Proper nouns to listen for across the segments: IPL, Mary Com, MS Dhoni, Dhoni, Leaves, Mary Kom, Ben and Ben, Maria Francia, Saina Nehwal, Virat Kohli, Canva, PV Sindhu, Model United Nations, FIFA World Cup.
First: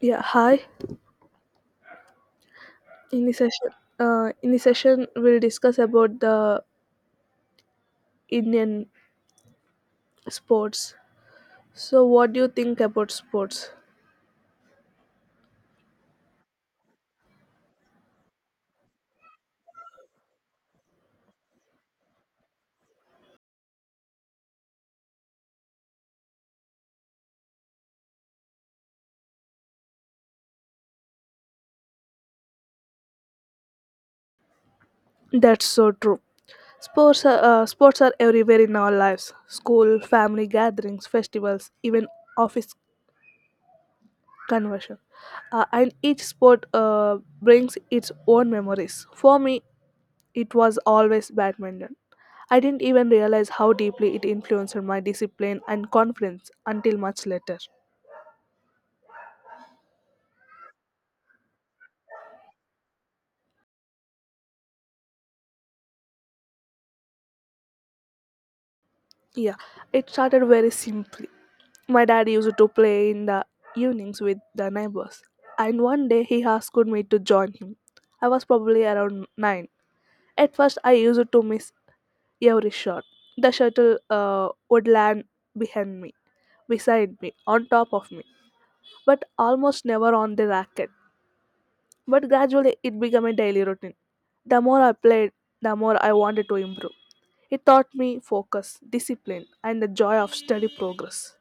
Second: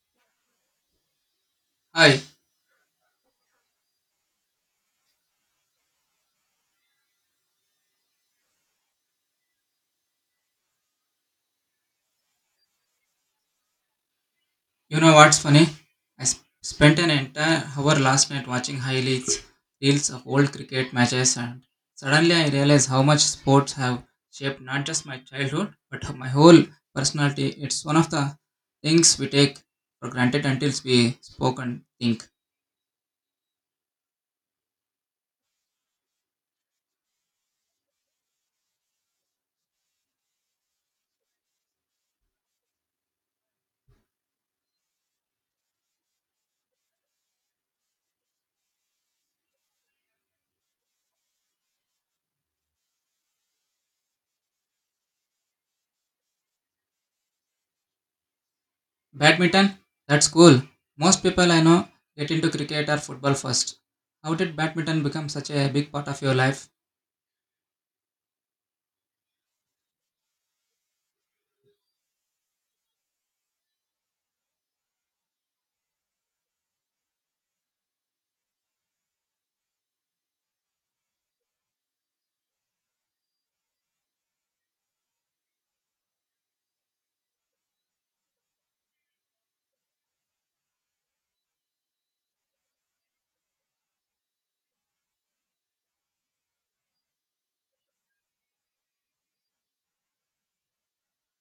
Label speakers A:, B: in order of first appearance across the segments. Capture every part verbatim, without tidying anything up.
A: Yeah, hi.
B: Hi,
A: In this session, uh, in this session, we'll discuss about the Indian sports. So, what do you think about sports?
B: you know what's funny? I s- spent an entire hour last night watching highlights, reels of old cricket matches, and suddenly I realized how much sports have shaped not just my childhood but my whole personality. It's one of the things we take for granted until we spoke and think.
A: That's so true. Sports are, uh, sports are everywhere in our lives: school, family gatherings, festivals, even office conversion. Uh, and each sport uh, brings its own memories. For me, it was always badminton. I didn't even realize how deeply it influenced my discipline and confidence until much later.
B: Badminton? That's cool. Most people I know get into cricket or football first. How did badminton become such a big part of your life?
A: Yeah, it started very simply. My dad used to play in the evenings with the neighbors, and one day he asked me to join him. I was probably around nine. At first, I used to miss every shot. The shuttle uh, would land behind me, beside me, on top of me, but almost never on the racket. But gradually it became a daily routine. The more I played, the more I wanted to improve. It taught me focus, discipline, and the joy of steady progress.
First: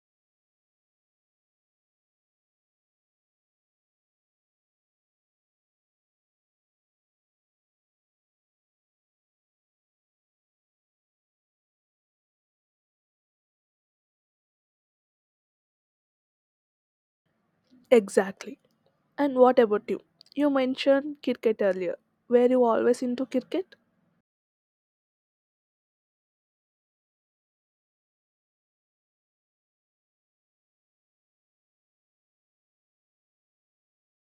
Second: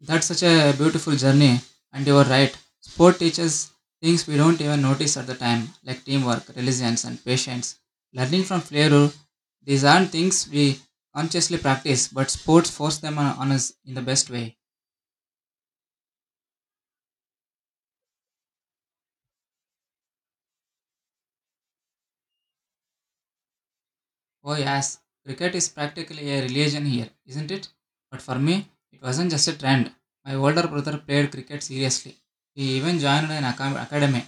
B: That's such a beautiful journey, and you are right. Sport teaches things we don't even notice at the time, like teamwork, resilience, and patience. Learning from failure, these aren't things we consciously practice, but sports force them on, on us in the best way.
A: Exactly. And what about you? You mentioned cricket earlier. Were you always into cricket?
B: Oh, yes, cricket is practically a religion here, isn't it? But for me, it wasn't just a trend. My older brother played cricket seriously. He even joined an acam- academy.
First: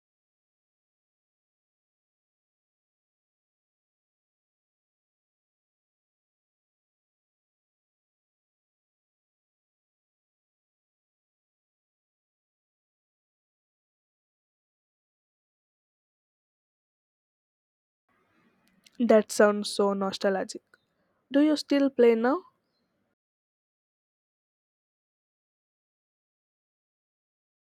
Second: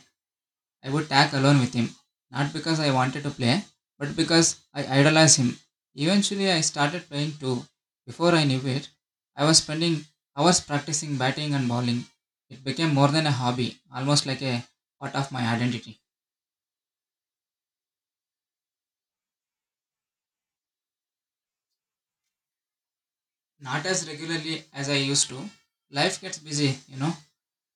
B: I would tag along with him, not because I wanted to play, but because I idolized him. Eventually, I started playing too. Before I knew it, I was spending hours practicing batting and bowling. It became more than a hobby, almost like a part of my identity.
A: That sounds so nostalgic. Do you still play now?
B: Not as regularly as I used to. Life gets busy, you know,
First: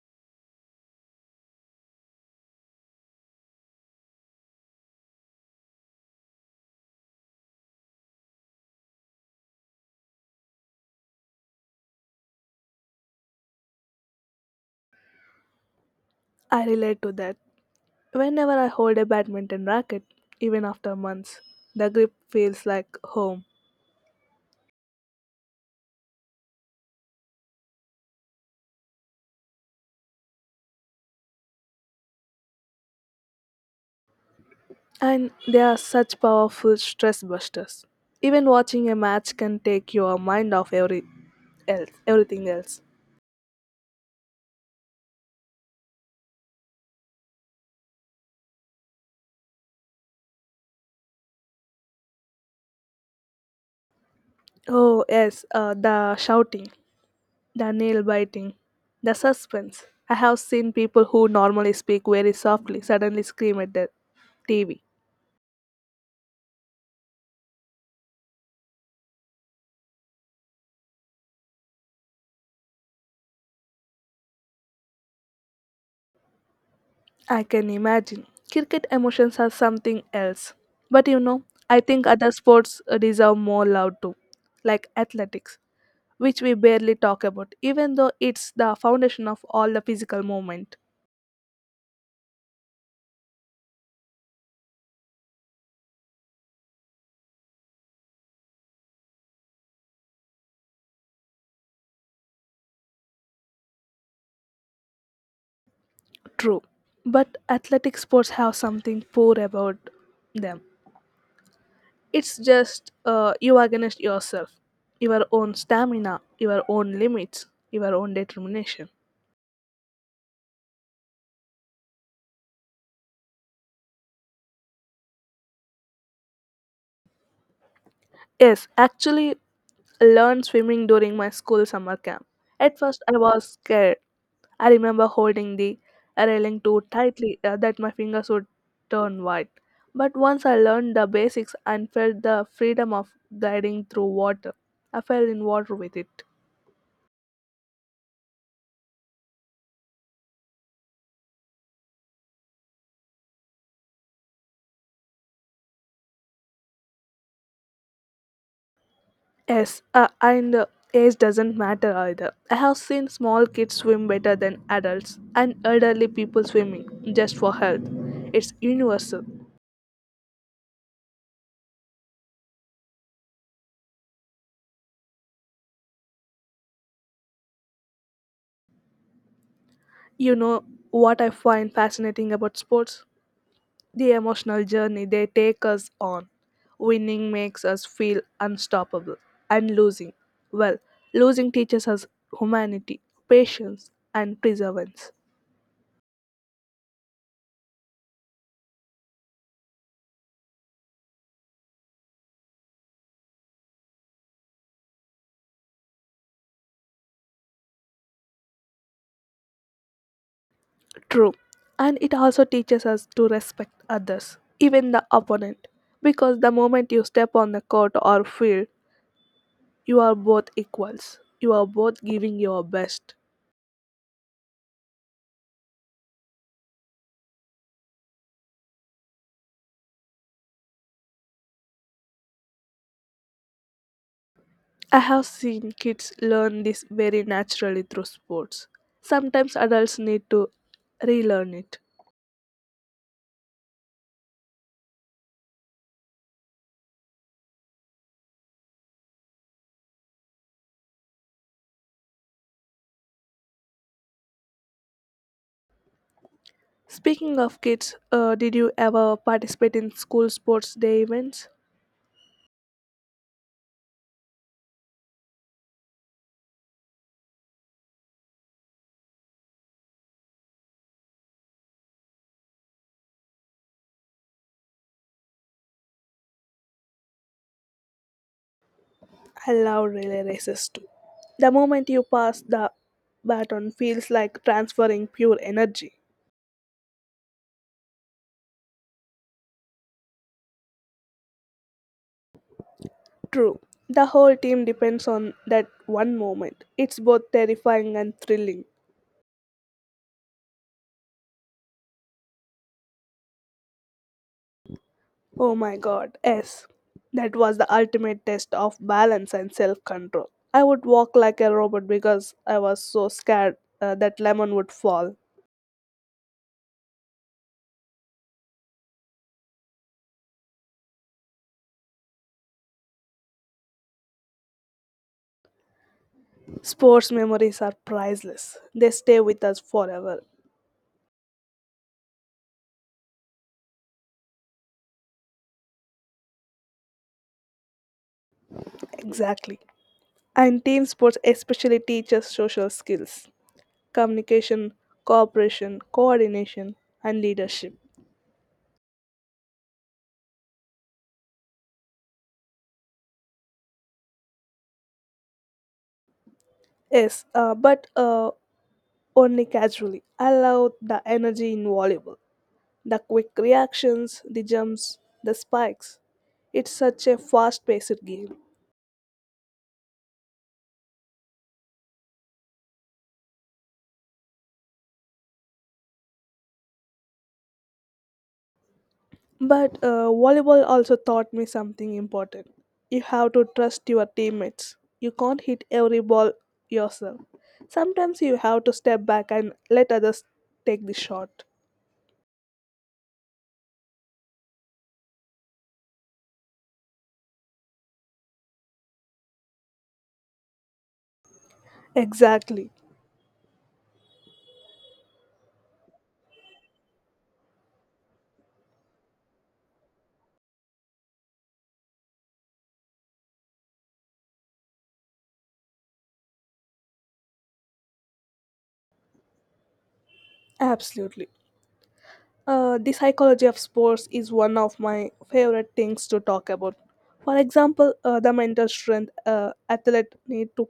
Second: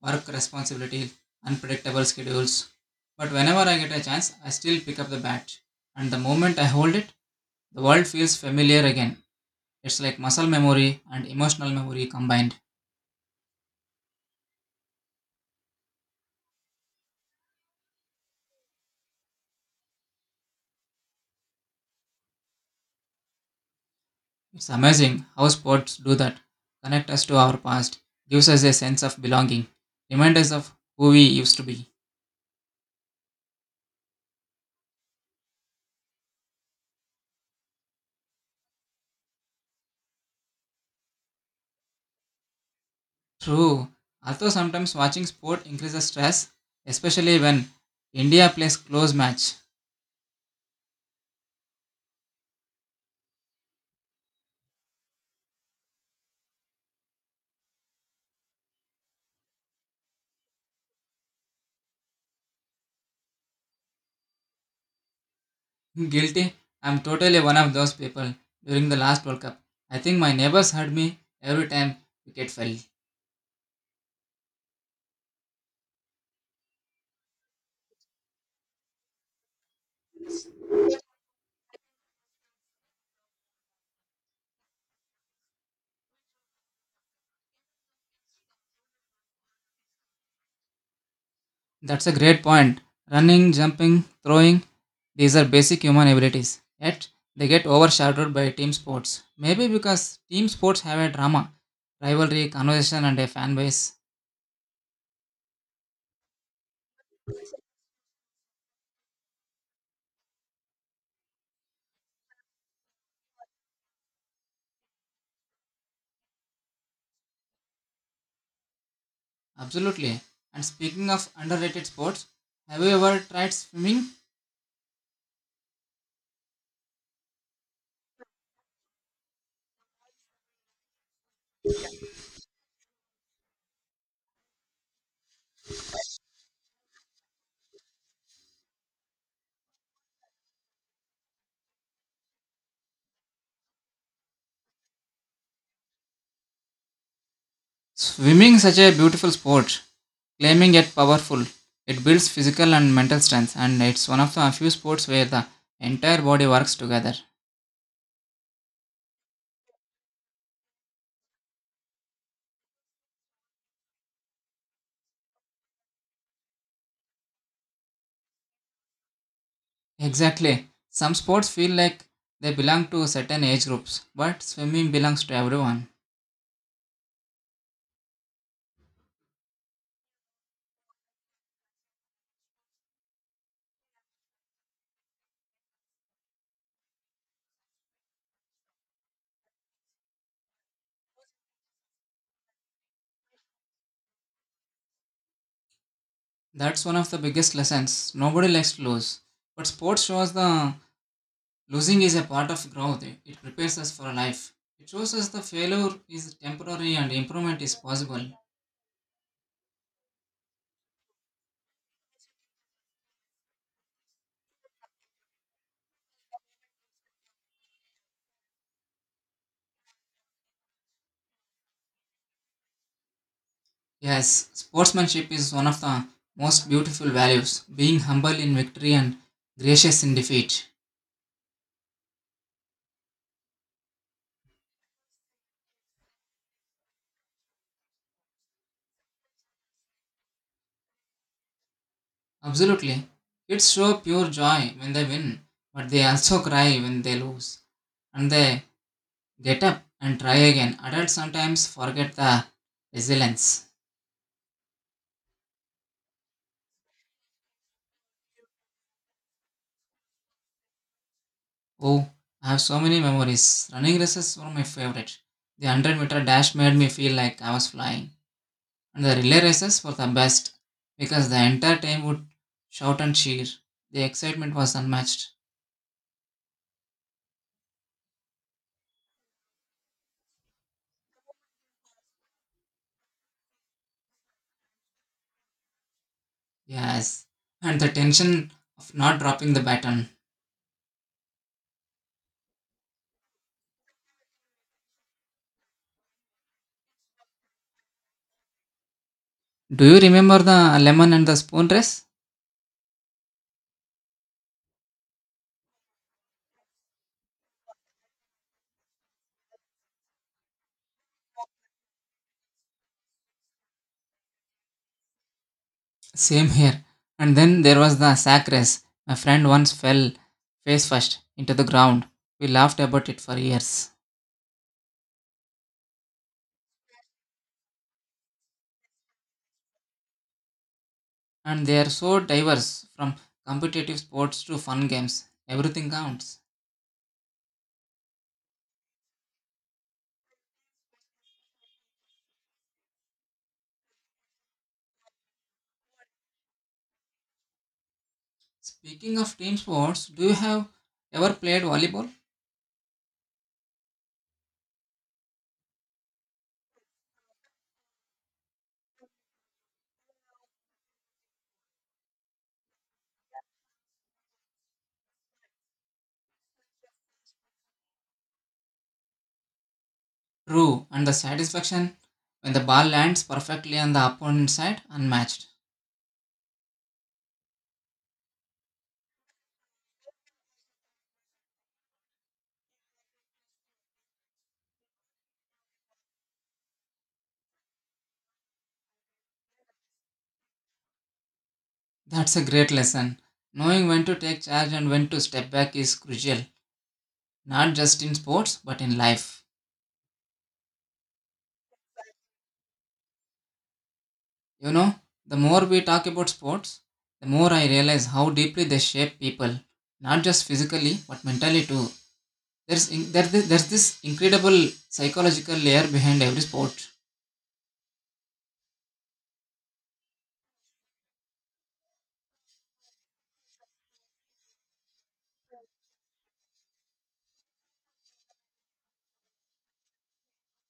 B: work responsibility, unpredictable schedules. But whenever I get a chance, I still pick up the bat. And the moment I hold it, the world feels familiar again. It's like muscle memory and emotional memory combined.
A: I relate to that. Whenever I hold a badminton racket, even after months, the grip feels like home.
B: It's amazing how sports do that. Connect us to our past, gives us a sense of belonging, remind us of who we used to be.
A: And they are such powerful stress busters. Even watching a match can take your mind off every else, everything else.
B: True. Although sometimes watching sport increases stress, especially when India plays close match.
A: Oh yes, uh, the shouting, the nail biting, the suspense. I have seen people who normally speak very softly suddenly scream at the T V.
B: Guilty? I'm totally one of those people during the last World Cup. I think my neighbors heard me every time wicket fell.
A: I can imagine. Cricket emotions are something else. But you know, I think other sports uh, deserve more love too, like athletics, which we barely talk about, even though it's the foundation of all the physical movement.
B: That's a great point. Running, jumping, throwing, these are basic human abilities. Yet, they get overshadowed by team sports. Maybe because team sports have a drama, rivalry, conversation, and a fan base.
A: True. But athletic sports have something poor about them. It's just uh, you are against yourself, your own stamina, your own limits, your own determination.
B: Absolutely. And speaking of underrated sports, have you ever tried swimming?
A: Yes, actually, Learn swimming during my school summer camp. At first, I was scared. I remember holding the railing too tightly uh, that my fingers would turn white. But once I learned the basics and felt the freedom of gliding through water, I fell in water with it.
B: Swimming such a beautiful sport, claiming yet powerful. It builds physical and mental strength and it's one of the few sports where the entire body works together.
A: Yes, uh, and uh, age doesn't matter either. I have seen small kids swim better than adults and elderly people swimming just for health. It's universal.
B: Exactly. Some sports feel like they belong to certain age groups, but swimming belongs to everyone.
A: You know what I find fascinating about sports? The emotional journey they take us on. Winning makes us feel unstoppable, and losing, well, losing teaches us humanity, patience, and perseverance.
B: That's one of the biggest lessons. Nobody likes to lose. But sports shows the losing is a part of growth. It prepares us for life. It shows us the failure is temporary and improvement is possible.
A: True. And it also teaches us to respect others, even the opponent, because the moment you step on the court or field, you are both equals. You are both giving your best.
B: Yes, sportsmanship is one of the most beautiful values, being humble in victory and gracious in defeat.
A: I have seen kids learn this very naturally through sports. Sometimes adults need to relearn it.
B: Absolutely. Kids show pure joy when they win, but they also cry when they lose. And they get up and try again. Adults sometimes forget the resilience.
A: Speaking of kids, uh, did you ever participate in school sports day events?
B: Oh, I have so many memories. Running races were my favorite. The one hundred meter dash made me feel like I was flying. The relay races were the best because the entire team would shout and cheer. The excitement was unmatched.
A: I love relay races too. The moment you pass the baton feels like transferring pure energy.
B: Yes. And the tension of not dropping the baton.
A: True, the whole team depends on that one moment. It's both terrifying and thrilling.
B: Do you remember the lemon and the spoon race?
A: Oh my god, yes. That was the ultimate test of balance and self control. I would walk like a robot because I was so scared uh, that lemon would fall.
B: Same here. And then there was the sack race. My friend once fell face first into the ground. We laughed about it for years.
A: Sports memories are priceless, they stay with us forever.
B: And they are so diverse from competitive sports to fun games. Everything counts.
A: Exactly. And team sports especially teach us social skills, communication, cooperation, coordination, and leadership.
B: Speaking of team sports, do you have ever played volleyball?
A: Yes, uh, but uh, only casually. I love the energy in volleyball. The quick reactions, the jumps, the spikes. It's such a fast paced game.
B: True, and the satisfaction when the ball lands perfectly on the opponent's side unmatched.
A: But uh, volleyball also taught me something important. You have to trust your teammates. You can't hit every ball yourself. Sometimes you have to step back and let others take the shot.
B: That's a great lesson. Knowing when to take charge and when to step back is crucial, not just in sports but in life.
A: Exactly.
B: You know, the more we talk about sports, the more I realize how deeply they shape people, not just physically but mentally too. There's in, there, there's this incredible psychological layer behind every sport.
A: Absolutely. Uh, the psychology of sports is one of my favorite things to talk about. For example, uh, the mental strength uh, athlete need to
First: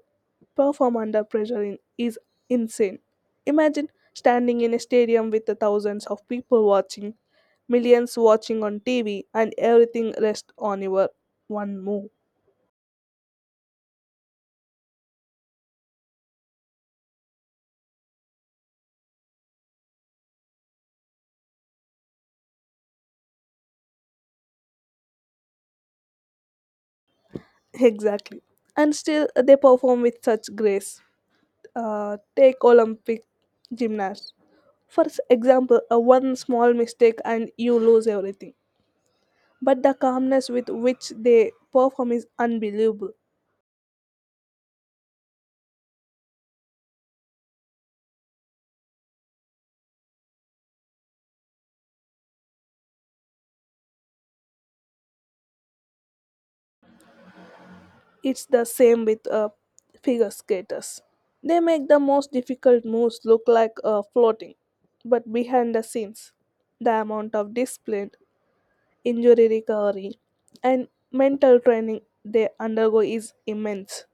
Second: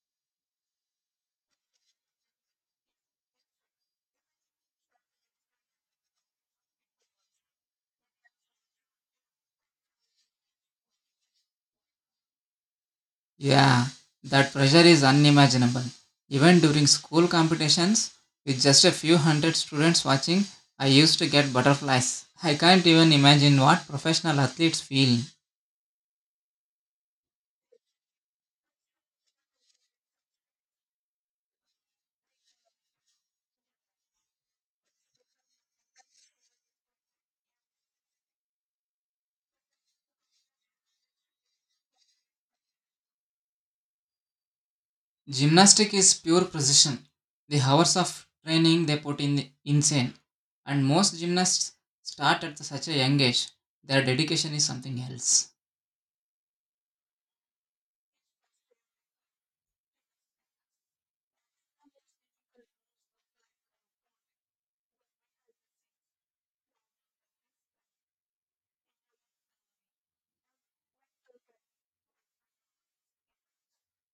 A: perform under pressure in, is insane. Imagine standing in a stadium with the thousands of people watching, millions watching on T V, and everything rests on your one move.
B: Yeah, that pressure is unimaginable. Even during school competitions, with just a few hundred students watching, I used to get butterflies. I can't even imagine what professional athletes feel.
A: Exactly. And still, they perform with such grace. Uh, take Olympic gymnasts. For s- example, a one small mistake and you lose everything. But the calmness with which they perform is unbelievable.
B: Gymnastic is pure precision. The hours of training they put in insane. And most gymnasts start at such a young age. Their dedication is something else.
A: It's the same with uh, figure skaters. They make the most difficult moves look like uh, floating, but behind the scenes, the amount of discipline, injury recovery, and mental training they undergo is immense.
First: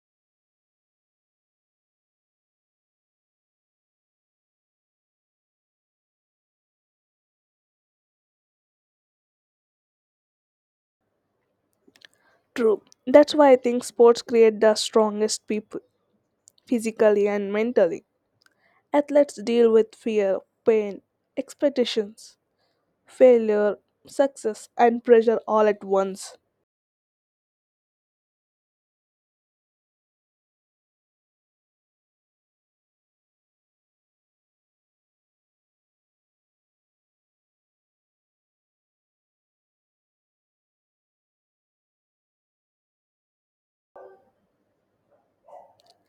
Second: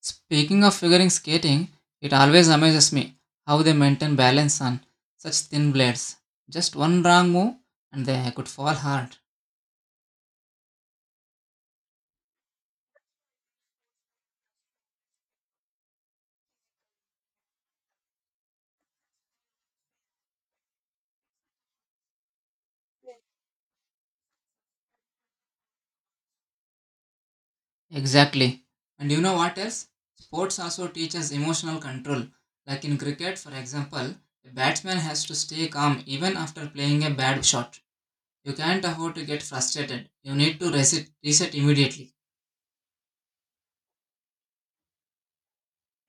B: Speaking of figuring skating, it always amazes me how they maintain balance on such thin blades. Just one wrong move and they could fall hard.
A: True. That's why I think sports create the strongest people, physically and mentally. Athletes deal with fear, pain, expectations, failure, success, and pressure all at once.
B: Exactly. And you know what else? Sports also teaches emotional control. Like in cricket, for example, a batsman has to stay calm even after playing a bad shot. You can't afford to get frustrated. You need to reset, reset immediately.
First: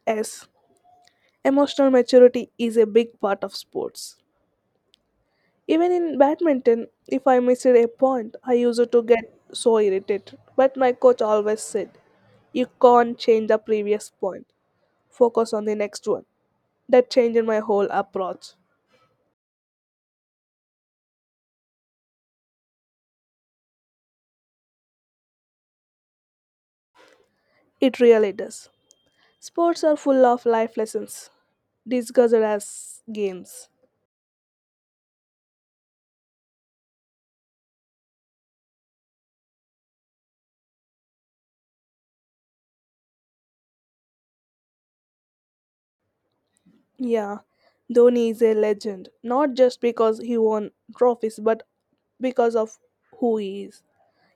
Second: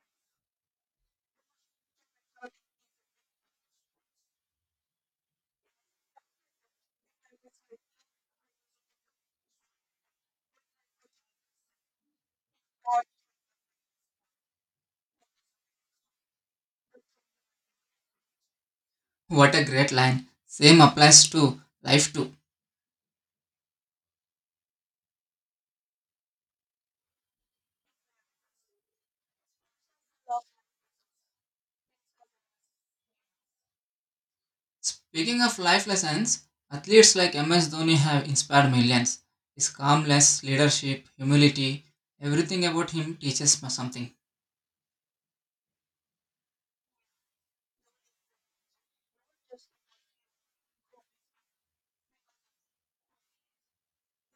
A: S. Emotional maturity is a big part of sports. Even in badminton, if I missed a point, I used to get so irritated. But my coach always said, you can't change the previous point, focus on the next one. That changed my whole approach.
B: What a great line. Same applies to life too.
A: It really does. Sports are full of life lessons, disguised as games.
B: Speaking of life lessons, athletes like M S Dhoni have inspired millions. His calmness, leadership, humility, everything about him teaches us something.
A: Yeah, Dhoni is a legend, not just because he won trophies, but because of who he is.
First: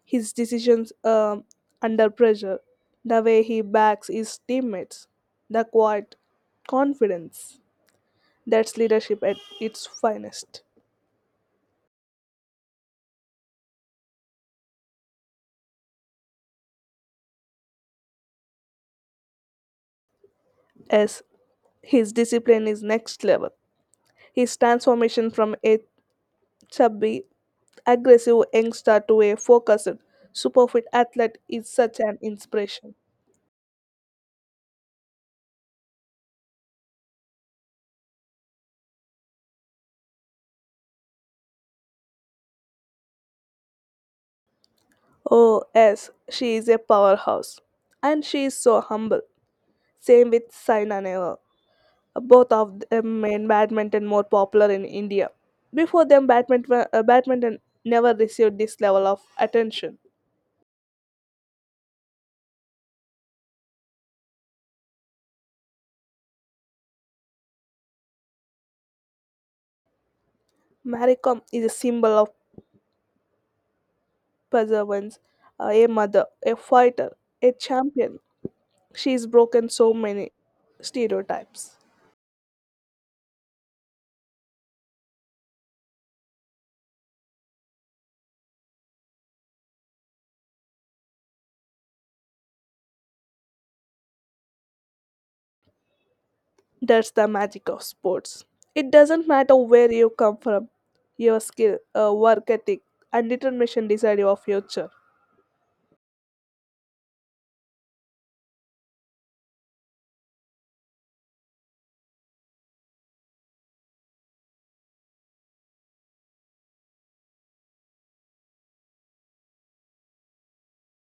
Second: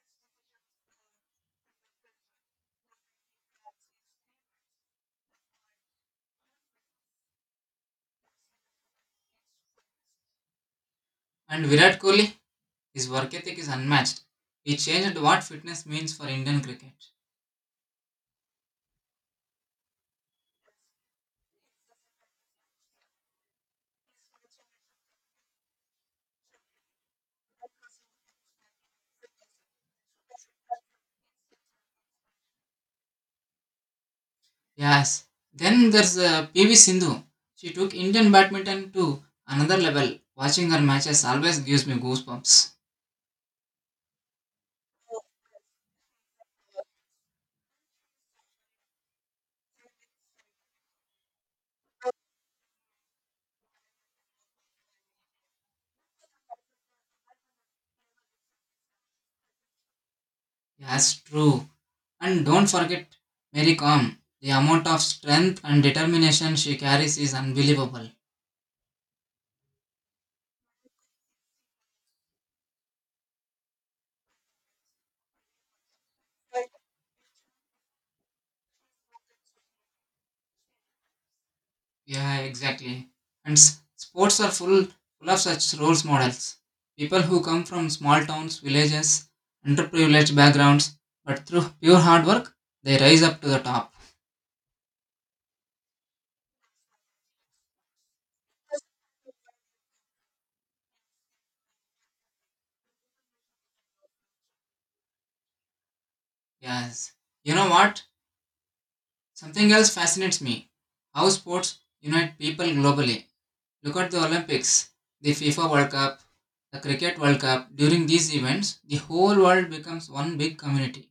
A: His decisions um, under pressure, the way he backs his teammates, the quiet confidence. That's leadership at its finest.
B: And Virat Kohli, his work ethic is unmatched. He changed what fitness means for Indian cricket.
A: As his discipline is next level. His transformation from a chubby, aggressive youngster to a focused, super fit athlete is such an inspiration.
B: Yes. Then there's uh, P V Sindhu. She took Indian badminton to another level. Watching her matches always gives me goosebumps.
A: Oh, yes, she is a powerhouse. And she is so humble. Same with Saina Nehwal. Both of them made badminton more popular in India. Before them, badminton, uh, badminton never received this level of attention.
B: Yes, true. And don't forget Mary Com. The amount of strength and determination she carries is unbelievable.
A: Mary Kom is a symbol of perseverance, uh, a mother, a fighter, a champion. She has broken so many stereotypes.
B: Yeah, exactly. And s- sports are full, full of such role models. People who come from small towns, villages, underprivileged backgrounds, but through pure hard work, they rise up to the top.
A: That's the magic of sports. It doesn't matter where you come from, your skill, uh, work ethic, and determination decide your future.
B: Yes. You know what? Something else fascinates me. How sports unite people globally. Look at the Olympics, the FIFA World Cup, the Cricket World Cup. During these events, the whole world becomes one big community.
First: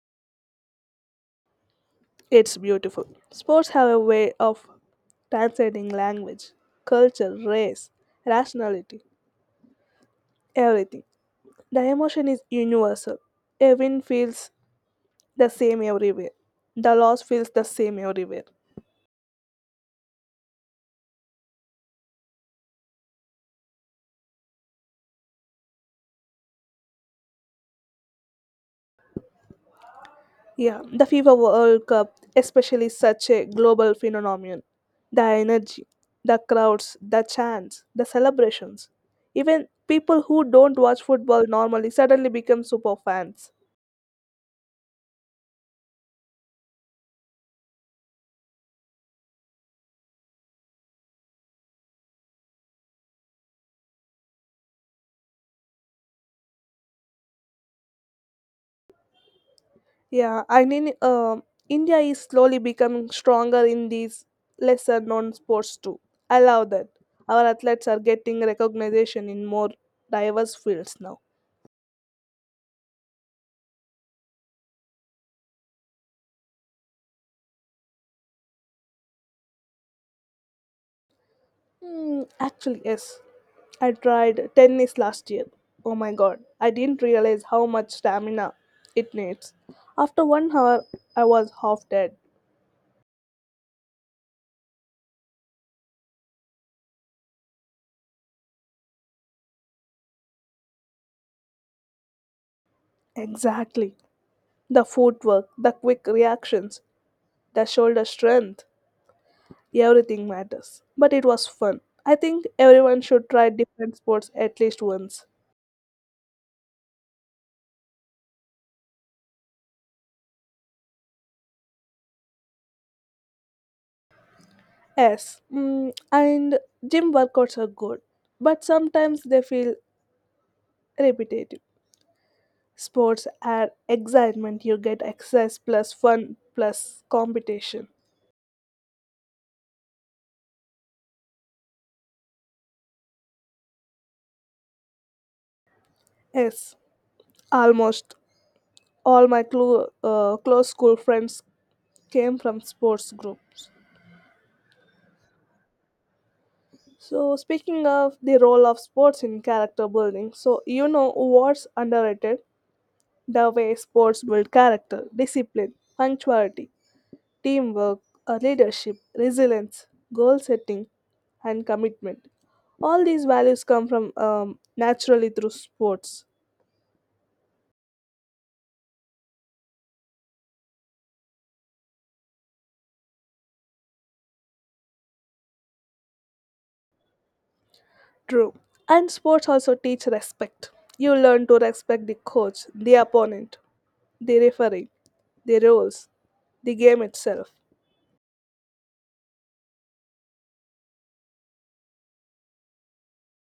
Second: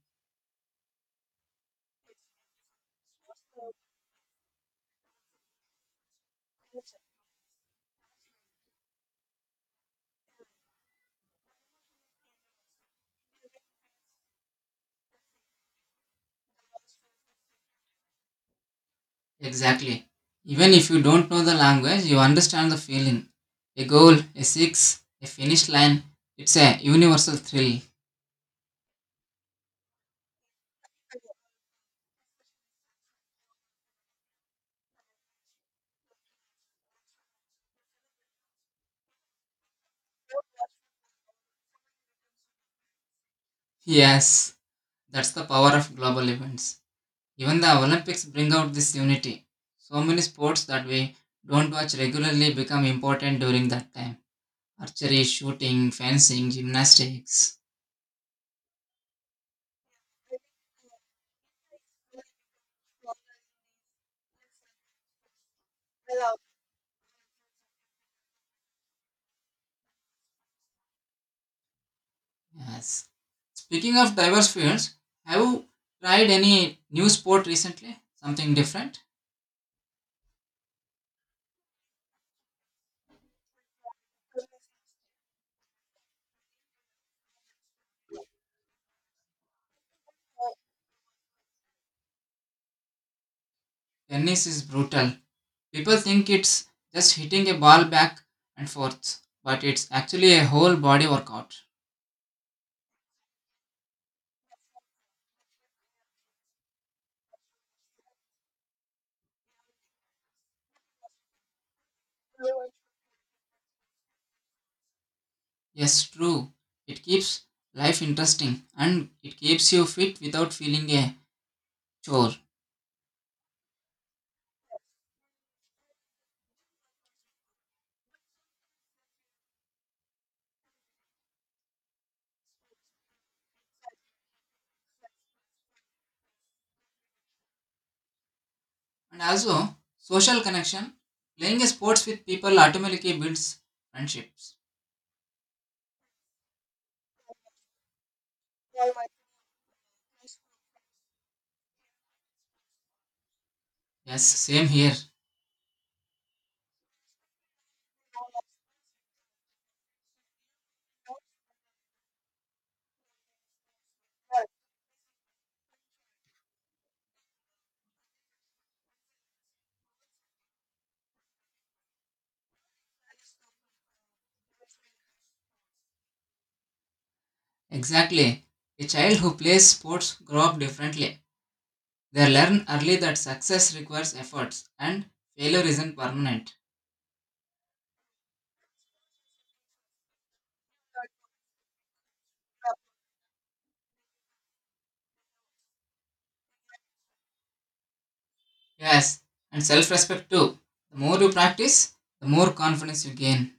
A: It's beautiful. Sports have a way of transcending language, culture, race, rationality, everything. The emotion is universal. A win feels the same everywhere. The loss feels the same everywhere.
B: Exactly. Even if you don't know the language, you understand the feeling. A goal, a six, a finish line. It's a universal thrill.
A: Yeah, the FIFA World Cup, especially such a global phenomenon. The energy, the crowds, the chants, the celebrations. Even people who don't watch football normally suddenly become super fans.
B: Yes, that's the power of global events. Even the Olympics bring out this unity. So many sports that we don't watch regularly become important during that time. Archery, shooting, fencing, gymnastics.
A: Yeah, I mean, um India is slowly becoming stronger in these lesser known sports too. I love that. Our athletes are getting recognition in more diverse fields now.
B: Yes. Speaking of diverse fields, have you tried any new sport recently? Something different?
A: Hmm, actually, yes. I tried tennis last year. Oh my god, I didn't realize how much stamina it needs. After one hour, I was half dead.
B: Tennis is brutal. People think it's just hitting a ball back and forth, but it's actually a whole body workout.
A: Exactly. The footwork, the quick reactions, the shoulder strength, everything matters. But it was fun. I think everyone should try different sports at least once.
B: Yes, true. It keeps life interesting and it keeps you fit without feeling a chore.
A: Yes, mm, and gym workouts are good, but sometimes they feel repetitive. Sports are excitement. You get exercise plus fun plus competition.
B: And also, social connection. Playing a sports with people automatically builds friendships.
A: Yes, almost all my clo- uh, close school friends came from sports groups.
B: Yes, same here.
A: So, speaking of the role of sports in character building, so you know what's underrated? The way sports build character, discipline, punctuality, teamwork, uh, leadership, resilience, goal setting, and commitment. All these values come from um, naturally through sports.
B: Exactly. A child who plays sports grow up differently. They learn early that success requires efforts and failure isn't permanent.
A: True. And sports also teach respect. You learn to respect the coach, the opponent, the referee, the rules, the game itself.
B: Yes, and self-respect too. The more you practice, the more confidence you gain.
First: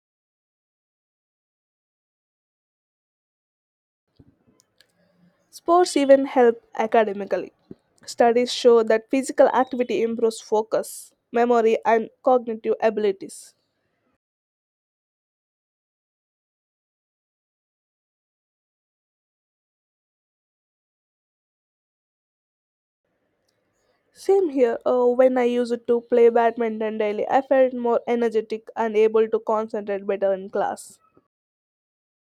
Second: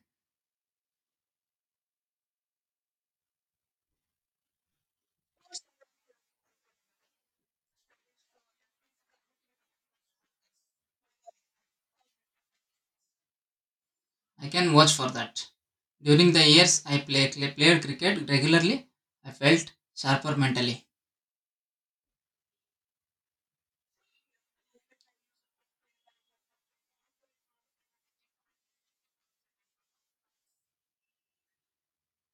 A: Sports even help academically. Studies show that physical activity improves focus, memory, and cognitive abilities.
B: I can watch for that. During the years I play, played cricket regularly, I felt sharper mentally.
A: Same here. Uh, when I used to play badminton daily, I felt more energetic and able to concentrate better in class.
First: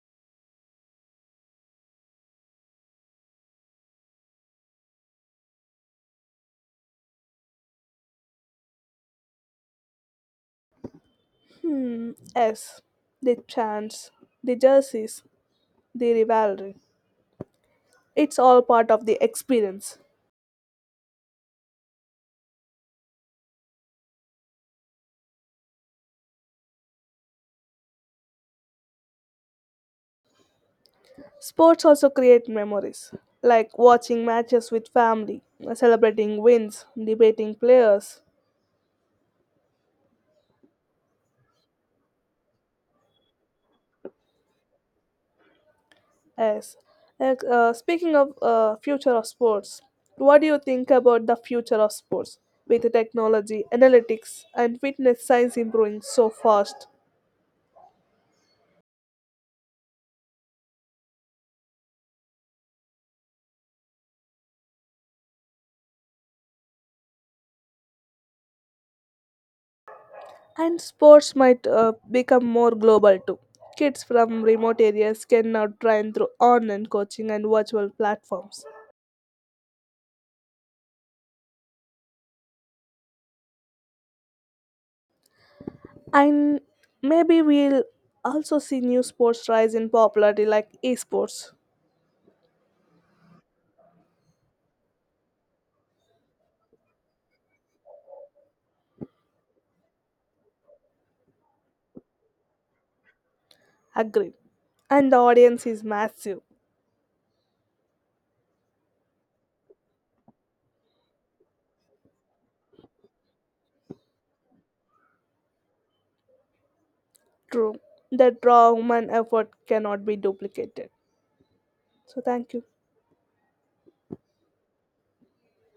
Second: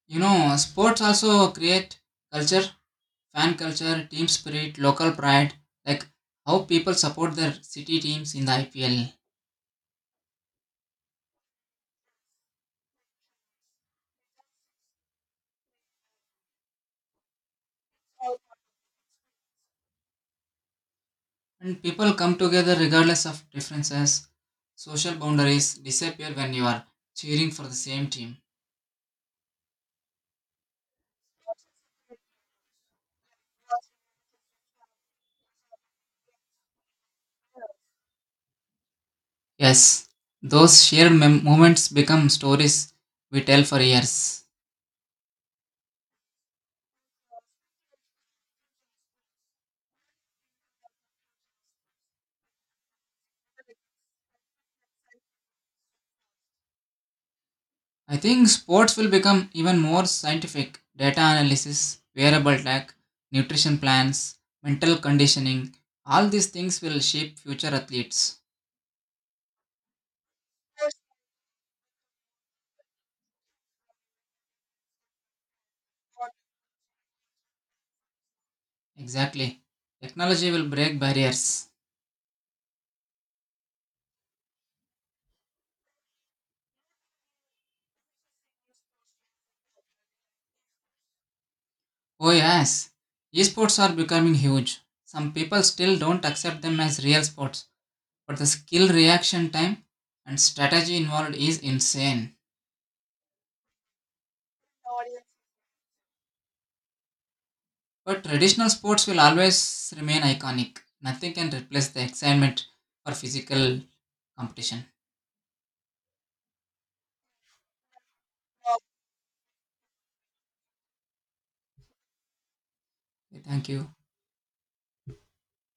B: You know, sports also create culture, fan culture, team spirit, local pride, like how people support their city teams in the I P L.
A: Hmm, yes. The chants, the jerseys, the rivalry. It's all part of the experience.
B: And people come together regardless of differences. Social boundaries disappear when you are cheering for the same team.
A: Sports also create memories, like watching matches with family, celebrating wins, debating players.
B: Yes, those shared mem- moments become stories we tell for years.
A: Yes. And, uh, speaking of uh, future of sports, what do you think about the future of sports with the technology, analytics, and fitness science improving so fast?
B: I think sports will become even more scientific. Data analysis, wearable tech, nutrition plans, mental conditioning, all these things will shape future athletes.
A: And sports might uh, become more global too. Kids from remote areas can now train through online coaching and virtual platforms.
B: Exactly. Technology will break barriers.
A: And maybe we'll also see new sports rise in popularity like esports.
B: Oh, yes. Esports are becoming huge. Some people still don't accept them as real sports, but the skill reaction time and strategy involved is insane.
A: Agreed. And the audience is massive.
B: But traditional sports will always remain iconic. Nothing can replace the excitement for physical competition.
A: True, that raw human effort cannot be duplicated. So, thank you.
B: Thank you.